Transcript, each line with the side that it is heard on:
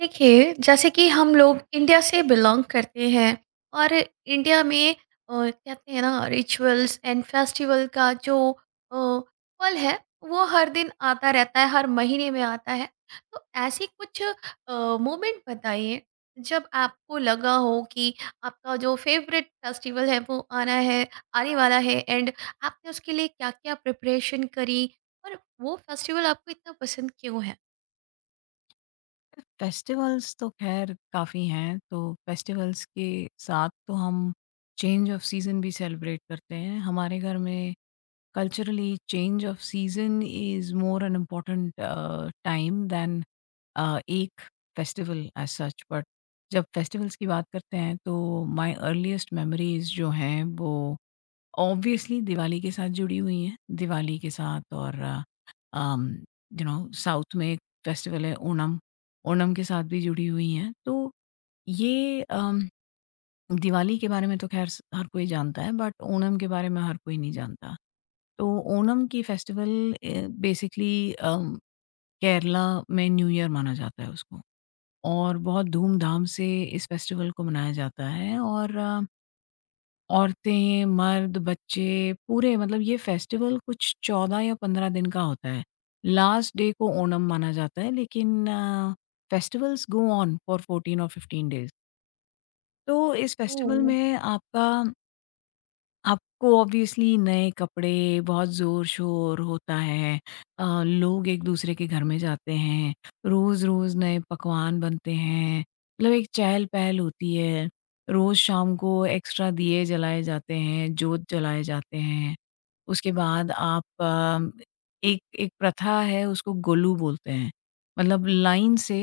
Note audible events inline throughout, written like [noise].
right: देखिए जैसे कि हम लोग इंडिया से बिलोंग करते हैं और इंडिया में कहते हैं ना, रिचुअल्स एंड फेस्टिवल का जो पल है, वो हर दिन आता रहता है, हर महीने में आता है। तो ऐसे कुछ मोमेंट बताइए जब आपको लगा हो कि आपका जो फेवरेट फेस्टिवल है वो आना है, आने वाला है, एंड आपने उसके लिए क्या क्या प्रिपरेशन करी और वो फेस्टिवल आपको इतना पसंद क्यों है।
left: फेस्टिवल्स तो ख़ैर काफ़ी हैं, तो फेस्टिवल्स के साथ तो हम चेंज ऑफ सीज़न भी सेलिब्रेट करते हैं। हमारे घर में culturally change of season is more an important time than एक फेस्टिवल एज़ सच। बट जब फेस्टिवल्स की बात करते हैं तो माय अर्लीएस्ट मेमोरीज़ जो हैं वो ऑब्वियसली दिवाली के साथ जुड़ी हुई हैं। दिवाली के साथ, और अम, यू नो, साउथ में एक फेस्टिवल है ओणम, ओणम के साथ भी जुड़ी हुई हैं। तो ये दिवाली के बारे में तो ख़ैर स हर कोई जानता है, बट ओणम के बारे में हर कोई नहीं जानता। तो ओणम की फेस्टिवल बेसिकली केरला में न्यू ईयर माना जाता है उसको, और बहुत धूम-धाम से इस फेस्टिवल को मनाया जाता है, और औरतें, मर्द, बच्चे पूरे, मतलब ये फेस्टिवल कुछ 14 या 15 दिन का होता है। लास्ट डे को ओणम माना जाता है, लेकिन फेस्टिवल्स गो ऑन फॉर 14 और 15 डेज़। तो इस फेस्टिवल
right: ओह।
left: में आपका आपको ऑब्वियसली नए कपड़े, बहुत ज़ोर-शोर होता है, लोग एक-दूसरे के घर में जाते हैं, रोज़-रोज़ नए पकवान बनते हैं, मतलब एक चहल-पहल होती है। रोज़ शाम को एक्स्ट्रा दिए जलाए जाते हैं, जोत जलाए जाते हैं। उसके बाद आप अ, एक एक प्रथा है, उसको गोलू बोलते हैं। मतलब लाइन से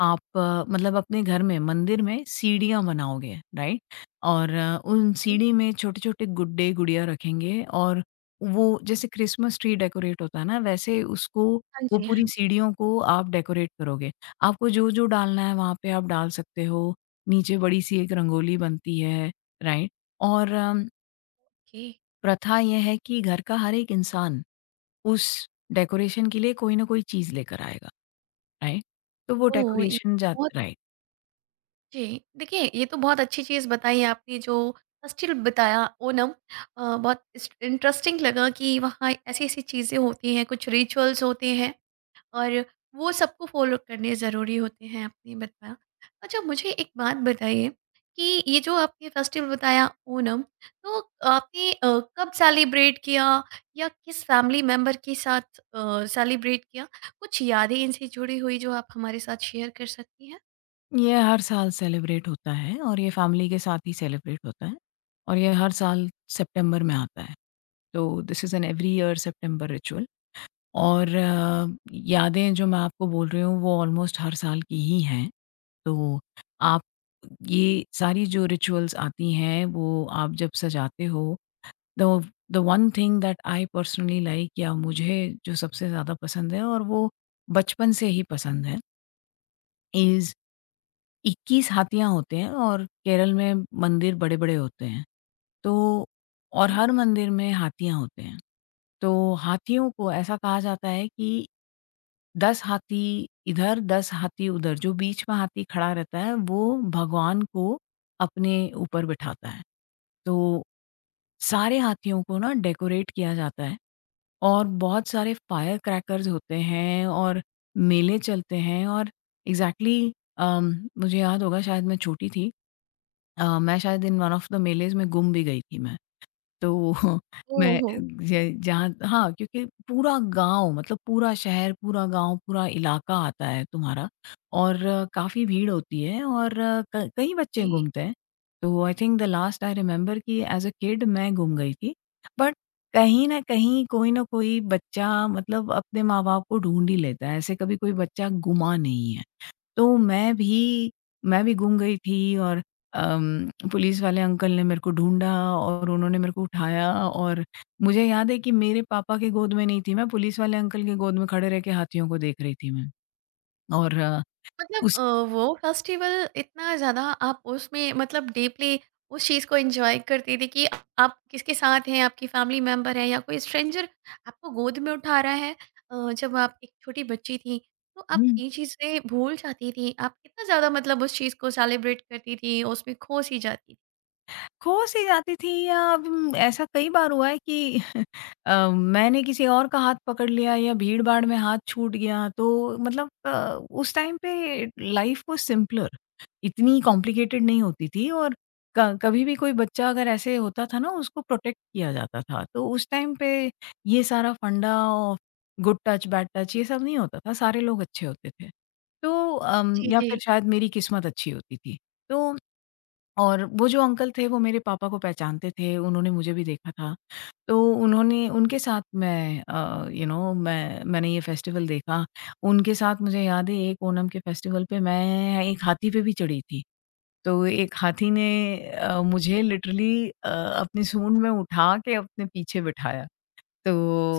left: आप मतलब अपने घर में मंदिर में सीढ़ियाँ बनाओगे, राइट? और उन सीढ़ी में छोटे-छोटे गुड्डे, गुड़िया रखेंगे, और वो जैसे क्रिसमस ट्री डेकोरेट होता है ना, वैसे उसको
right: हाँ
left: वो
right: जी, हाँ
left: पूरी
right: जी।
left: सीढ़ियों को आप डेकोरेट करोगे। आपको जो-जो डालना है वहाँ पे आप डाल सकते हो। नीचे बड़ी-सी एक रंगोली बनती है, राइट? और
right: ओके।
left: प्रथा ये है कि घर का हर एक इंसान उस डेकोरेशन के लिए कोई ना कोई चीज़ लेकर आएगा, राइट? तो वो
right: ओह! ये
left: डेकोरेशन जा
right: बहुत
left: राइट।
right: अच्छे। देखिए, ये तो बहुत अच्छी चीज़ बताई आपने। जो फ़ेस्टिवल बताया ओणम, बहुत इस इंटरेस्टिंग लगा कि वहाँ ऐसी-ऐसी चीज़ें होती हैं, कुछ रिचुअल्स होते हैं और वो सबको फॉलो करने ज़रूरी होते हैं आपने बताया। अच्छा, मुझे एक बात बताइए कि ये जो आपने फेस्टिवल बताया ओणम, तो आपने कब सेलिब्रेट किया या किस फैमिली मेंबर के साथ सेलिब्रेट किया? कुछ यादें इनसे जुड़ी हुई जो आप हमारे साथ शेयर कर सकती हैं?
left: ये हर साल सेलिब्रेट होता है, और ये फैमिली के साथ ही सेलिब्रेट होता है, और ये हर साल सितंबर में आता है। तो this is an every year September ritual, और यादें जो मैं आपको बोल रही हूँ वो ऑलमोस्ट हर साल की ही हैं। तो आप ये सारी जो रिचुअल्स आती हैं वो आप जब सजाते हो, the the one thing that I personally like, या मुझे जो सबसे ज़्यादा पसंद है, और वो बचपन से ही पसंद है, इज़, 21 हाथियाँ होते हैं, और केरल में मंदिर बड़े-बड़े होते हैं। तो और
right: जी।
left: हर मंदिर में हाथियाँ होते हैं। तो हाथियों को ऐसा कहा जाता है कि 10 हाथी इधर, 10 हाथी उधर, जो बीच में हाथी खड़ा रहता है वो भगवान को अपने ऊपर बिठाता है। तो सारे हाथियों को ना डेकोरेट किया जाता है, और बहुत सारे फायर क्रैकर्स होते हैं, और मेले चलते हैं, और एग्ज़ैक्टली मुझे याद होगा, शायद मैं छोटी थी। मैं शायद in one of the melas में गुम भी गई थी मैं। तो [laughs] मैं
right: ओहो!
left: ज जहाँ हाँ, क्योंकि पूरा गाँव, मतलब पूरा शहर, पूरा गाँव, पूरा इलाका आता है तुम्हारा, और काफ़ी भीड़ होती है, और अ, क कई बच्चे
right: जी।
left: घूमते हैं। तो I think the last I remember कि एज़ अ किड मैं गुम गई थी। बट कहीं न कहीं कोई न कोई बच्चा, मतलब अपने माँ-बाप को ढूँढ ही लेता है, ऐसे कभी कोई बच्चा गुमा नहीं है। तो मैं भी गुम गई थी, और पुलिस वाले अंकल ने मेरे को ढूँढा, और उन्होंने मेरे को उठाया, और मुझे याद है कि मेरे पापा की गोद में नहीं थी मैं, पुलिस वाले अंकल की गोद में खड़े रह के हाथियों को देख रही थी मैं, और अ,
right: मतलब
left: उस
right: वो फेस्टिवल इतना ज़्यादा, आप उसमें मतलब डीपली उस चीज़ को एंजॉय करती थी कि आप किसके साथ हैं, आपकी फैमिली मेंबर है या कोई स्ट्रेंजर आपको गोद में उठा रहा है। जब आप एक छोटी बच्ची थी, तो आप ये चीज़ें भूल जाती थी, आप कितना ज़्यादा मतलब उस चीज़ को सेलिब्रेट करती थी, उसमें खो सी जाती थी।
left: खो सी जाती थी, या ऐसा कई बार हुआ है कि [laughs] मैंने किसी और का हाथ पकड़ लिया, या भीड़-भाड़ में हाथ छूट गया, तो मतलब उस टाइम पे लाइफ वाज़ सिंपलर, इतनी कॉम्प्लिकेटेड नहीं होती थी, और क कभी भी कोई बच्चा अगर ऐसे होता था ना, उसको प्रोटेक्ट किया जाता था। तो उस टाइम पे ये सारा फंडा, और गुड टच बैड टच, ये सब नहीं होता था, सारे लोग अच्छे होते थे। तो
right: जी
left: या
right: जी।
left: फिर शायद मेरी किस्मत अच्छी होती थी। तो और वो जो अंकल थे, वो मेरे पापा को पहचानते थे, उन्होंने मुझे भी देखा था। तो उन्होंने उनके साथ मैं यू नो, मैंने ये फेस्टिवल देखा। उनके साथ मुझे याद है एक ओणम के फेस्टिवल पे मैं एक हाथी पे भी चढ़ी थी। तो एक हाथी ने मुझे लिटरली अपनी सूँड में उठा के अपने पीछे बिठाया।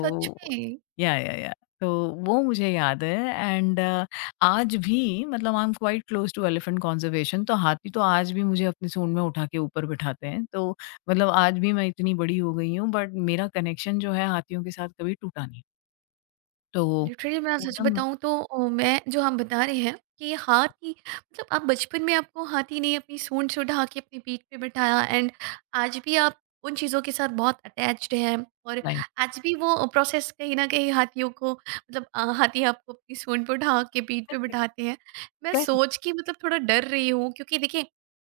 right: सच में।
left: या, तो वो मुझे याद है, एंड आज भी, मतलब I am quite close to elephant conservation, तो हाथी तो आज भी मुझे अपनी सूंड में उठा के ऊपर बिठाते हैं, तो मतलब आज भी मैं इतनी बड़ी हो गई हूँ, बट मेरा कनेक्शन जो है हाथियों के साथ कभी टूटा नहीं। तो
right: लिटरली मैं सच
left: पूनम,
right: बताऊँ तो मैं जो हम बता रहे हैं कि ये हाथी, मतलब आप बचपन में, आपको हाथी ने अपनी सूंड से उठा के अपनी पीठ पे बिठाया, एंड आज भी आप उन चीज़ों के साथ बहुत अटैच्ड हैं और
left: लाइन,
right: आज भी वो प्रोसेस कहीं ना कहीं, हाथियों को मतलब हाथी आपको अपनी सूंड पे उठा के पीठ पे बिठाते हैं। मैं
left: करेक्ट,
right: सोच के मतलब थोड़ा डर रही हूँ क्योंकि देखिए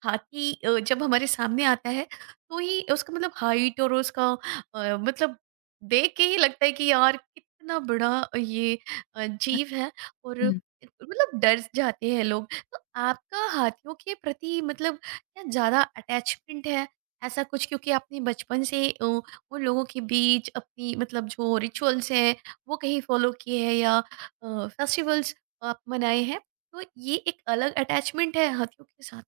right: हाथी जब हमारे सामने आता है, तो ही उसका मतलब हाइट और उसका मतलब देख के ही लगता है कि यार कितना बड़ा ये जीव है और मतलब डर जाते हैं लोग। तो आपका हाथियों के प्रति मतलब क्या ज्यादा अटैचमेंट है ऐसा कुछ, क्योंकि आपने बचपन से उन लोगों के बीच अपनी मतलब जो रिचुअल्स हैं वो कहीं फॉलो किए हैं या फेस्टिवल्स आप मनाए हैं, तो ये एक अलग अटैचमेंट है हाथियों के साथ।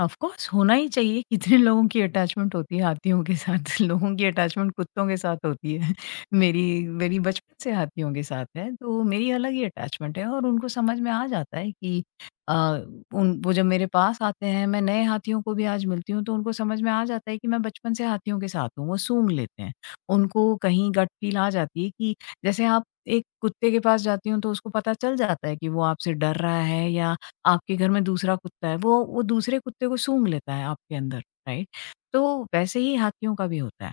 left: ऑफ कोर्स होना ही चाहिए। कितने लोगों की अटैचमेंट होती है हाथियों के साथ, [laughs] लोगों की अटैचमेंट कुत्तों के साथ होती है। [laughs] मेरी मेरी बचपन से हाथियों के साथ है, तो मेरी अलग ही अटैचमेंट है, और उनको समझ में आ जाता है कि अ, उन वो जब मेरे पास आते हैं, मैं नए हाथियों को भी आज मिलती हूँ, तो उनको समझ में आ जाता है कि मैं बचपन से हाथियों के साथ हूँ। वो सूँघ लेते हैं, उनको कहीं गट फ़ील आ जाती है कि जैसे आप एक कुत्ते के पास जाती हूँ, तो उसको पता चल जाता है कि वो आपसे डर रहा है, या आपके घर में दूसरा कुत्ता है, वो दूसरे कुत्ते को सूँघ लेता है आपके अंदर, राइट? तो वैसे ही हाथियों का भी होता है।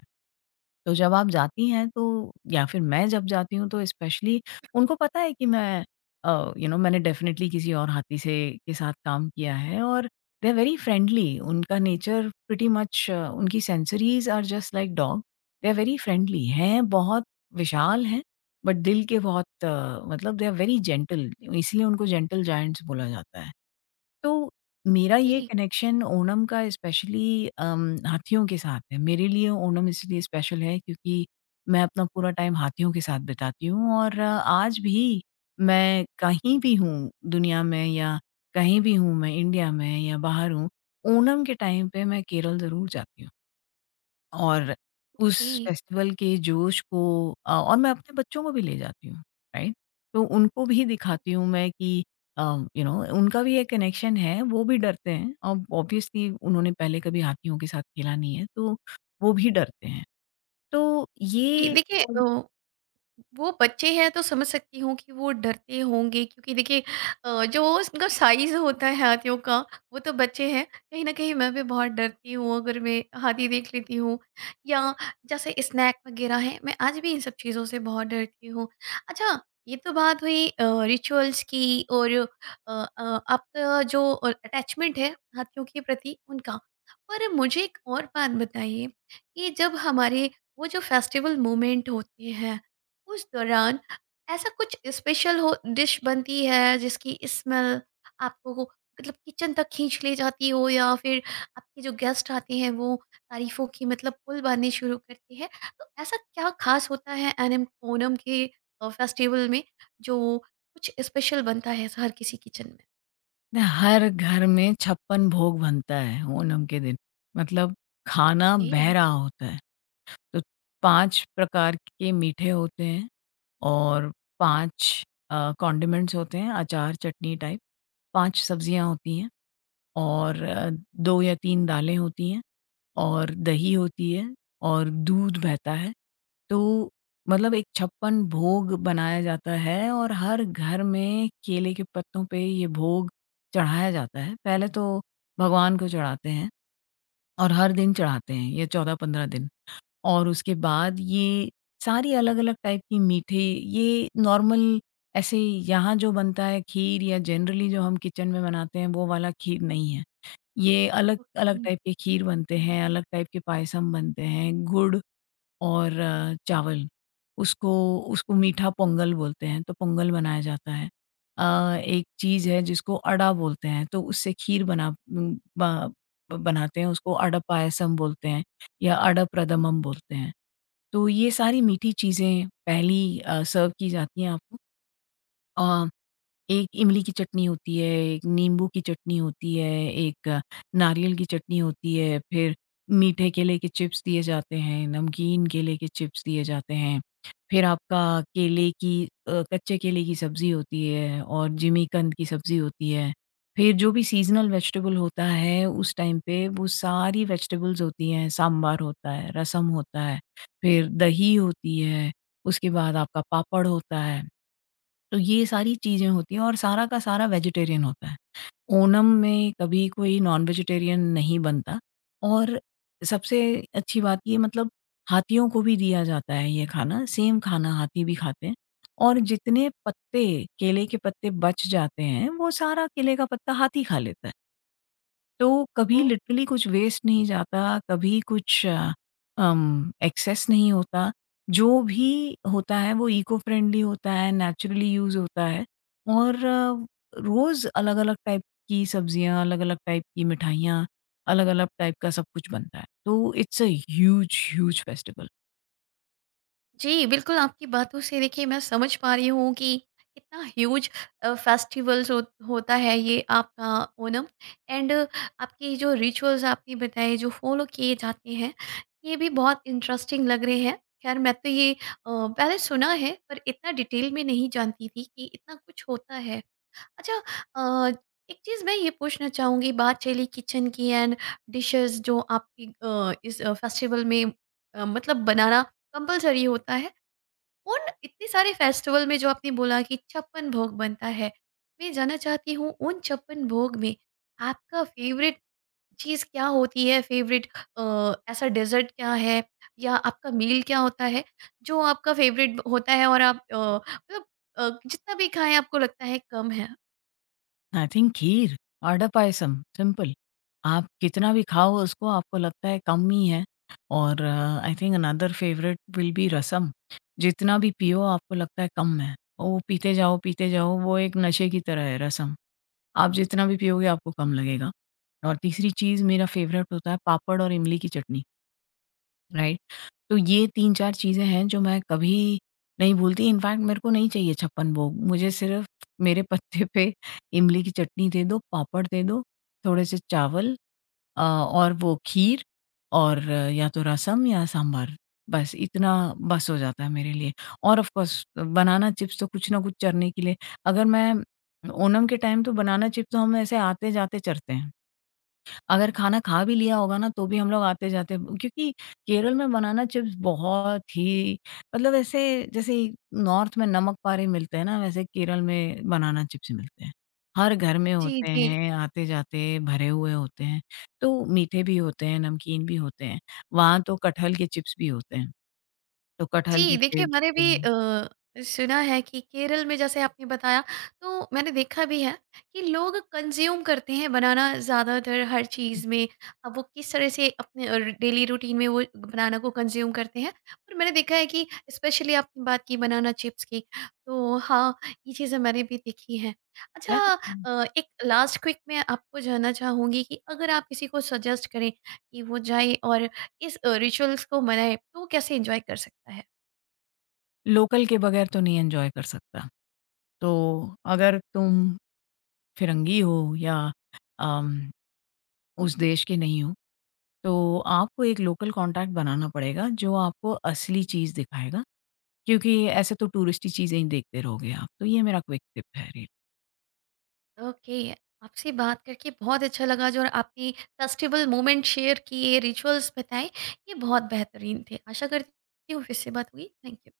left: तो जब आप जाती हैं तो, या फिर मैं जब जाती हूँ तो स्पेशली उनको पता है कि मैं, यू नो, मैंने डेफ़िनिटली किसी और हाथी से के साथ काम किया है, और दे आर वेरी फ्रेंडली, उनका नेचर प्रीटी मच, उनकी sensories are just like dog. They are very friendly हैं, बहुत विशाल हैं, बट दिल के बहुत मतलब दे आर वेरी जेंटल, इसलिए उनको जेंटल जायंट्स बोला जाता है। तो मेरा
right: ओके।
left: ये कनेक्शन ओणम का स्पेशली हाथियों के साथ है। मेरे लिए ओणम इसलिए स्पेशल है क्योंकि मैं अपना पूरा टाइम हाथियों के साथ बिताती हूँ, और आज भी मैं कहीं भी हूँ दुनिया में, या कहीं भी हूँ मैं इंडिया में या बाहर हूँ, ओणम के टाइम पे मैं केरल ज़रूर जाती हूँ। और उस
right: ओके।
left: फेस्टिवल के जोश को और मैं अपने बच्चों को भी ले जाती हूँ, राइट? तो उनको भी दिखाती हूँ मैं कि अ, यू नो, उनका भी एक कनेक्शन है, वो भी डरते हैं, और ऑब्वियसली उन्होंने पहले कभी हाथियों के साथ खेला नहीं है, तो वो भी डरते हैं। तो
right: ओके,
left: ये
right: देखिए
left: सब।
right: वो बच्चे हैं तो समझ सकती हूँ कि वो डरते होंगे, क्योंकि देखिए जो उनका साइज होता है हाथियों का, वो तो बच्चे हैं। कहीं ना कहीं मैं भी बहुत डरती हूँ अगर मैं हाथी देख लेती हूँ, या जैसे स्नैक वगैरह है, मैं आज भी इन सब चीज़ों से बहुत डरती हूँ। अच्छा, ये तो बात हुई रिचुअल्स की और अ, आपका जो अटैचमेंट है हाथियों के प्रति उनका। पर मुझे एक और बात बताइए कि जब हमारे वो जो फेस्टिवल मोमेंट होते हैं, उस दौरान ऐसा कुछ स्पेशल हो, डिश बनती है जिसकी स्मेल आपको मतलब किचन तक खींच ले जाती हो, या फिर आपके जो गेस्ट आते हैं वो तारीफों की मतलब पुल बांधनी शुरू करते हैं। तो ऐसा क्या खास होता है एनम, ओनम के फेस्टिवल में जो कुछ स्पेशल बनता है हर किसी किचन में?
left: हर घर में 56 भोग बनता है ओणम के दिन, मतलब खाना बह रहा होता है। तो 5 प्रकार के मीठे होते हैं। और 5 कॉन्डिमेंट्स होते हैं, अचार, चटनी टाइप, 5 सब्ज़ियाँ होती हैं, और 2 या 3 दालें होती हैं, और दही होती है, और दूध बहता है। तो मतलब एक 56 भोग बनाया जाता है, और हर घर में केले के पत्तों पे ये भोग चढ़ाया जाता है। पहले तो भगवान को चढ़ाते हैं, और हर दिन चढ़ाते हैं, ये 14-15 दिन। और उसके बाद ये सारी अलग-अलग टाइप की मीठे, ये नॉर्मल ऐसे यहाँ जो बनता है खीर, या जनरली जो हम किचन में बनाते हैं, वो वाला खीर नहीं है। ये अलग-अलग
right: ओके।
left: टाइप के खीर बनते हैं, अलग टाइप के पायसम बनते हैं, गुड़ और चावल। उसको उसको मीठा पोंगल बोलते हैं, तो पोंगल बनाया जाता है। एक चीज़ है जिसको अड़ा बोलते हैं, तो उससे खीर बना उम, ब बनाते हैं, उसको अड़ा पायसम बोलते हैं, या अड़ा प्रदमम बोलते हैं। तो ये सारी मीठी चीज़ें पहली सर्व की जाती हैं आपको। एक इमली की चटनी होती है, एक नींबू की चटनी होती है, एक नारियल की चटनी होती है, फिर मीठे केले के चिप्स दिए जाते हैं, नमकीन केले के चिप्स दिए जाते हैं। फिर आपका केले की कच्चे केले की सब्ज़ी होती है, और जिमीकंद की सब्ज़ी होती है। फिर जो भी सीज़नल वेजिटेबल होता है उस टाइम पे, वो सारी वेजिटेबल्स होती हैं, सांभर होता है, रसम होता है, फिर दही होती है, उसके बाद आपका पापड़ होता है। तो ये सारी चीज़ें होती हैं, और सारा का सारा वेजिटेरियन होता है। ओणम में कभी कोई नॉन वेजिटेरियन नहीं बनता, और सबसे अच्छी बात ये, मतलब हाथियों को भी दिया जाता है ये खाना, सेम खाना हाथी भी खाते हैं, और जितने पत्ते, केले के पत्ते बच जाते हैं, वो सारा केले का पत्ता हाथी खा लेता है। तो कभी लिटरली कुछ वेस्ट नहीं जाता, कभी कुछ एक्सेस नहीं होता। जो भी होता है वो इको फ्रेंडली होता है, नेचुरली यूज़ होता है, और रोज़ अलग-अलग टाइप की सब्जियाँ, अलग-अलग टाइप की मिठाइयाँ, अलग-अलग टाइप का सब कुछ बनता है। तो it's a huge, huge festival.
right: जी, बिल्कुल, आपकी बातों से देखिए मैं समझ पा रही हूँ कि कितना ह्यूज फेस्टिवल्स हो होता है ये आपका ओणम, एंड आपके जो रिचुअल्स आपने बताए जो फॉलो किए जाते हैं, ये भी बहुत इंटरेस्टिंग लग रहे हैं। खैर मैं तो ये पहले सुना है पर इतना डिटेल में नहीं जानती थी कि इतना कुछ होता है। अच्छा अ, एक चीज़ मैं ये पूछना चाहूँगी। बात चली किचन की एंड डिशेज़ जो आपकी इस फेस्टिवल में मतलब बनाना कंपल्सरी होता है। उन इतने सारे फेस्टिवल में जो आपने बोला कि छप्पन भोग बनता है, मैं जानना चाहती हूँ उन छप्पन भोग में आपका फेवरेट चीज़ क्या होती है, फेवरेट ऐसा डेजर्ट क्या है या आपका मील क्या होता है जो आपका फेवरेट होता है और आप मतलब जितना भी खाएं आपको लगता है कम है।
left: आई थिंक खीर, आटा पायसम, सिंपल। आप कितना भी खाओ उसको, आपको लगता है कम ही है। और I think another favourite will be rasam. जितना भी पियो आपको लगता है कम है। वो पीते जाओ, पीते जाओ, वो एक नशे की तरह है रसम। आप जितना भी पियोगे आपको कम लगेगा। और तीसरी चीज़ मेरा फेवरेट होता है पापड़ और इमली की चटनी, राइट? तो ये 3-4 चीज़ें हैं जो मैं कभी नहीं भूलती, इनफैक्ट मेरे को नहीं चाहिए 56 भोग, मुझे सिर्फ़ मेरे पत्ते पे इमली की चटनी दे दो, पापड़ दे दो, थोड़े से चावल और वो खीर, और या तो रसम या सांभर, बस इतना, बस हो जाता है मेरे लिए। और ऑफ़ कोर्स बनाना चिप्स तो कुछ ना कुछ चरने के लिए, अगर मैं ओणम के टाइम, तो बनाना चिप्स तो हम ऐसे आते-जाते चरते हैं। अगर खाना खा भी लिया होगा ना, तो भी हम लोग आते-जाते, क्योंकि केरल में बनाना चिप्स बहुत ही, मतलब ऐसे जैसे नॉर्थ में नमक पारे मिलते हैं ना, वैसे केरल में बनाना चिप्स मिलते हैं। हर घर में
right: जी
left: होते
right: जी।
left: हैं, आते-जाते भरे हुए होते हैं। तो मीठे भी होते हैं, नमकीन भी होते हैं। वहाँ तो कटहल के चिप्स भी होते हैं। तो कटहल
right: जी,
left: के
right: देखिए
left: चिप्स
right: मैंने भी सुना है कि केरल में, जैसे आपने बताया, तो मैंने देखा भी है कि लोग कंज़्यूम करते हैं बनाना ज़्यादातर हर चीज़ में। अब वो किस तरह से अपने डेली रूटीन में वो बनाना को कंज़्यूम करते हैं। और मैंने देखा है कि स्पेशली आपने बात की बनाना चिप्स की, तो हाँ, ये चीज़ें मैंने भी देखी हैं। अच्छा एक लास्ट क्विक मैं आपको जानना चाहूँगी कि अगर आप किसी को सजेस्ट करें कि वो जाए और इस रिचुअल्स को मनाए, तो वो कैसे एन्जॉय कर सकता है?
left: लोकल के बगैर तो नहीं एन्जॉय कर सकता। तो अगर तुम फिरंगी हो, या अम उस देश के नहीं हो, तो आपको एक लोकल कॉन्टैक्ट बनाना पड़ेगा जो आपको असली चीज़ दिखाएगा, क्योंकि ऐसे तो टूरिस्टी चीज़ें ही देखते रहोगे आप, तो ये मेरा क्विक टिप है।
right: ओके, आपसे बात करके बहुत अच्छा लगा जो आपने फेस्टिवल मोमेंट शेयर किए, रिचुअल्स बताए, ये बहुत बेहतरीन थे। आशा करती हूँ फिर से बात हुई। Thank you.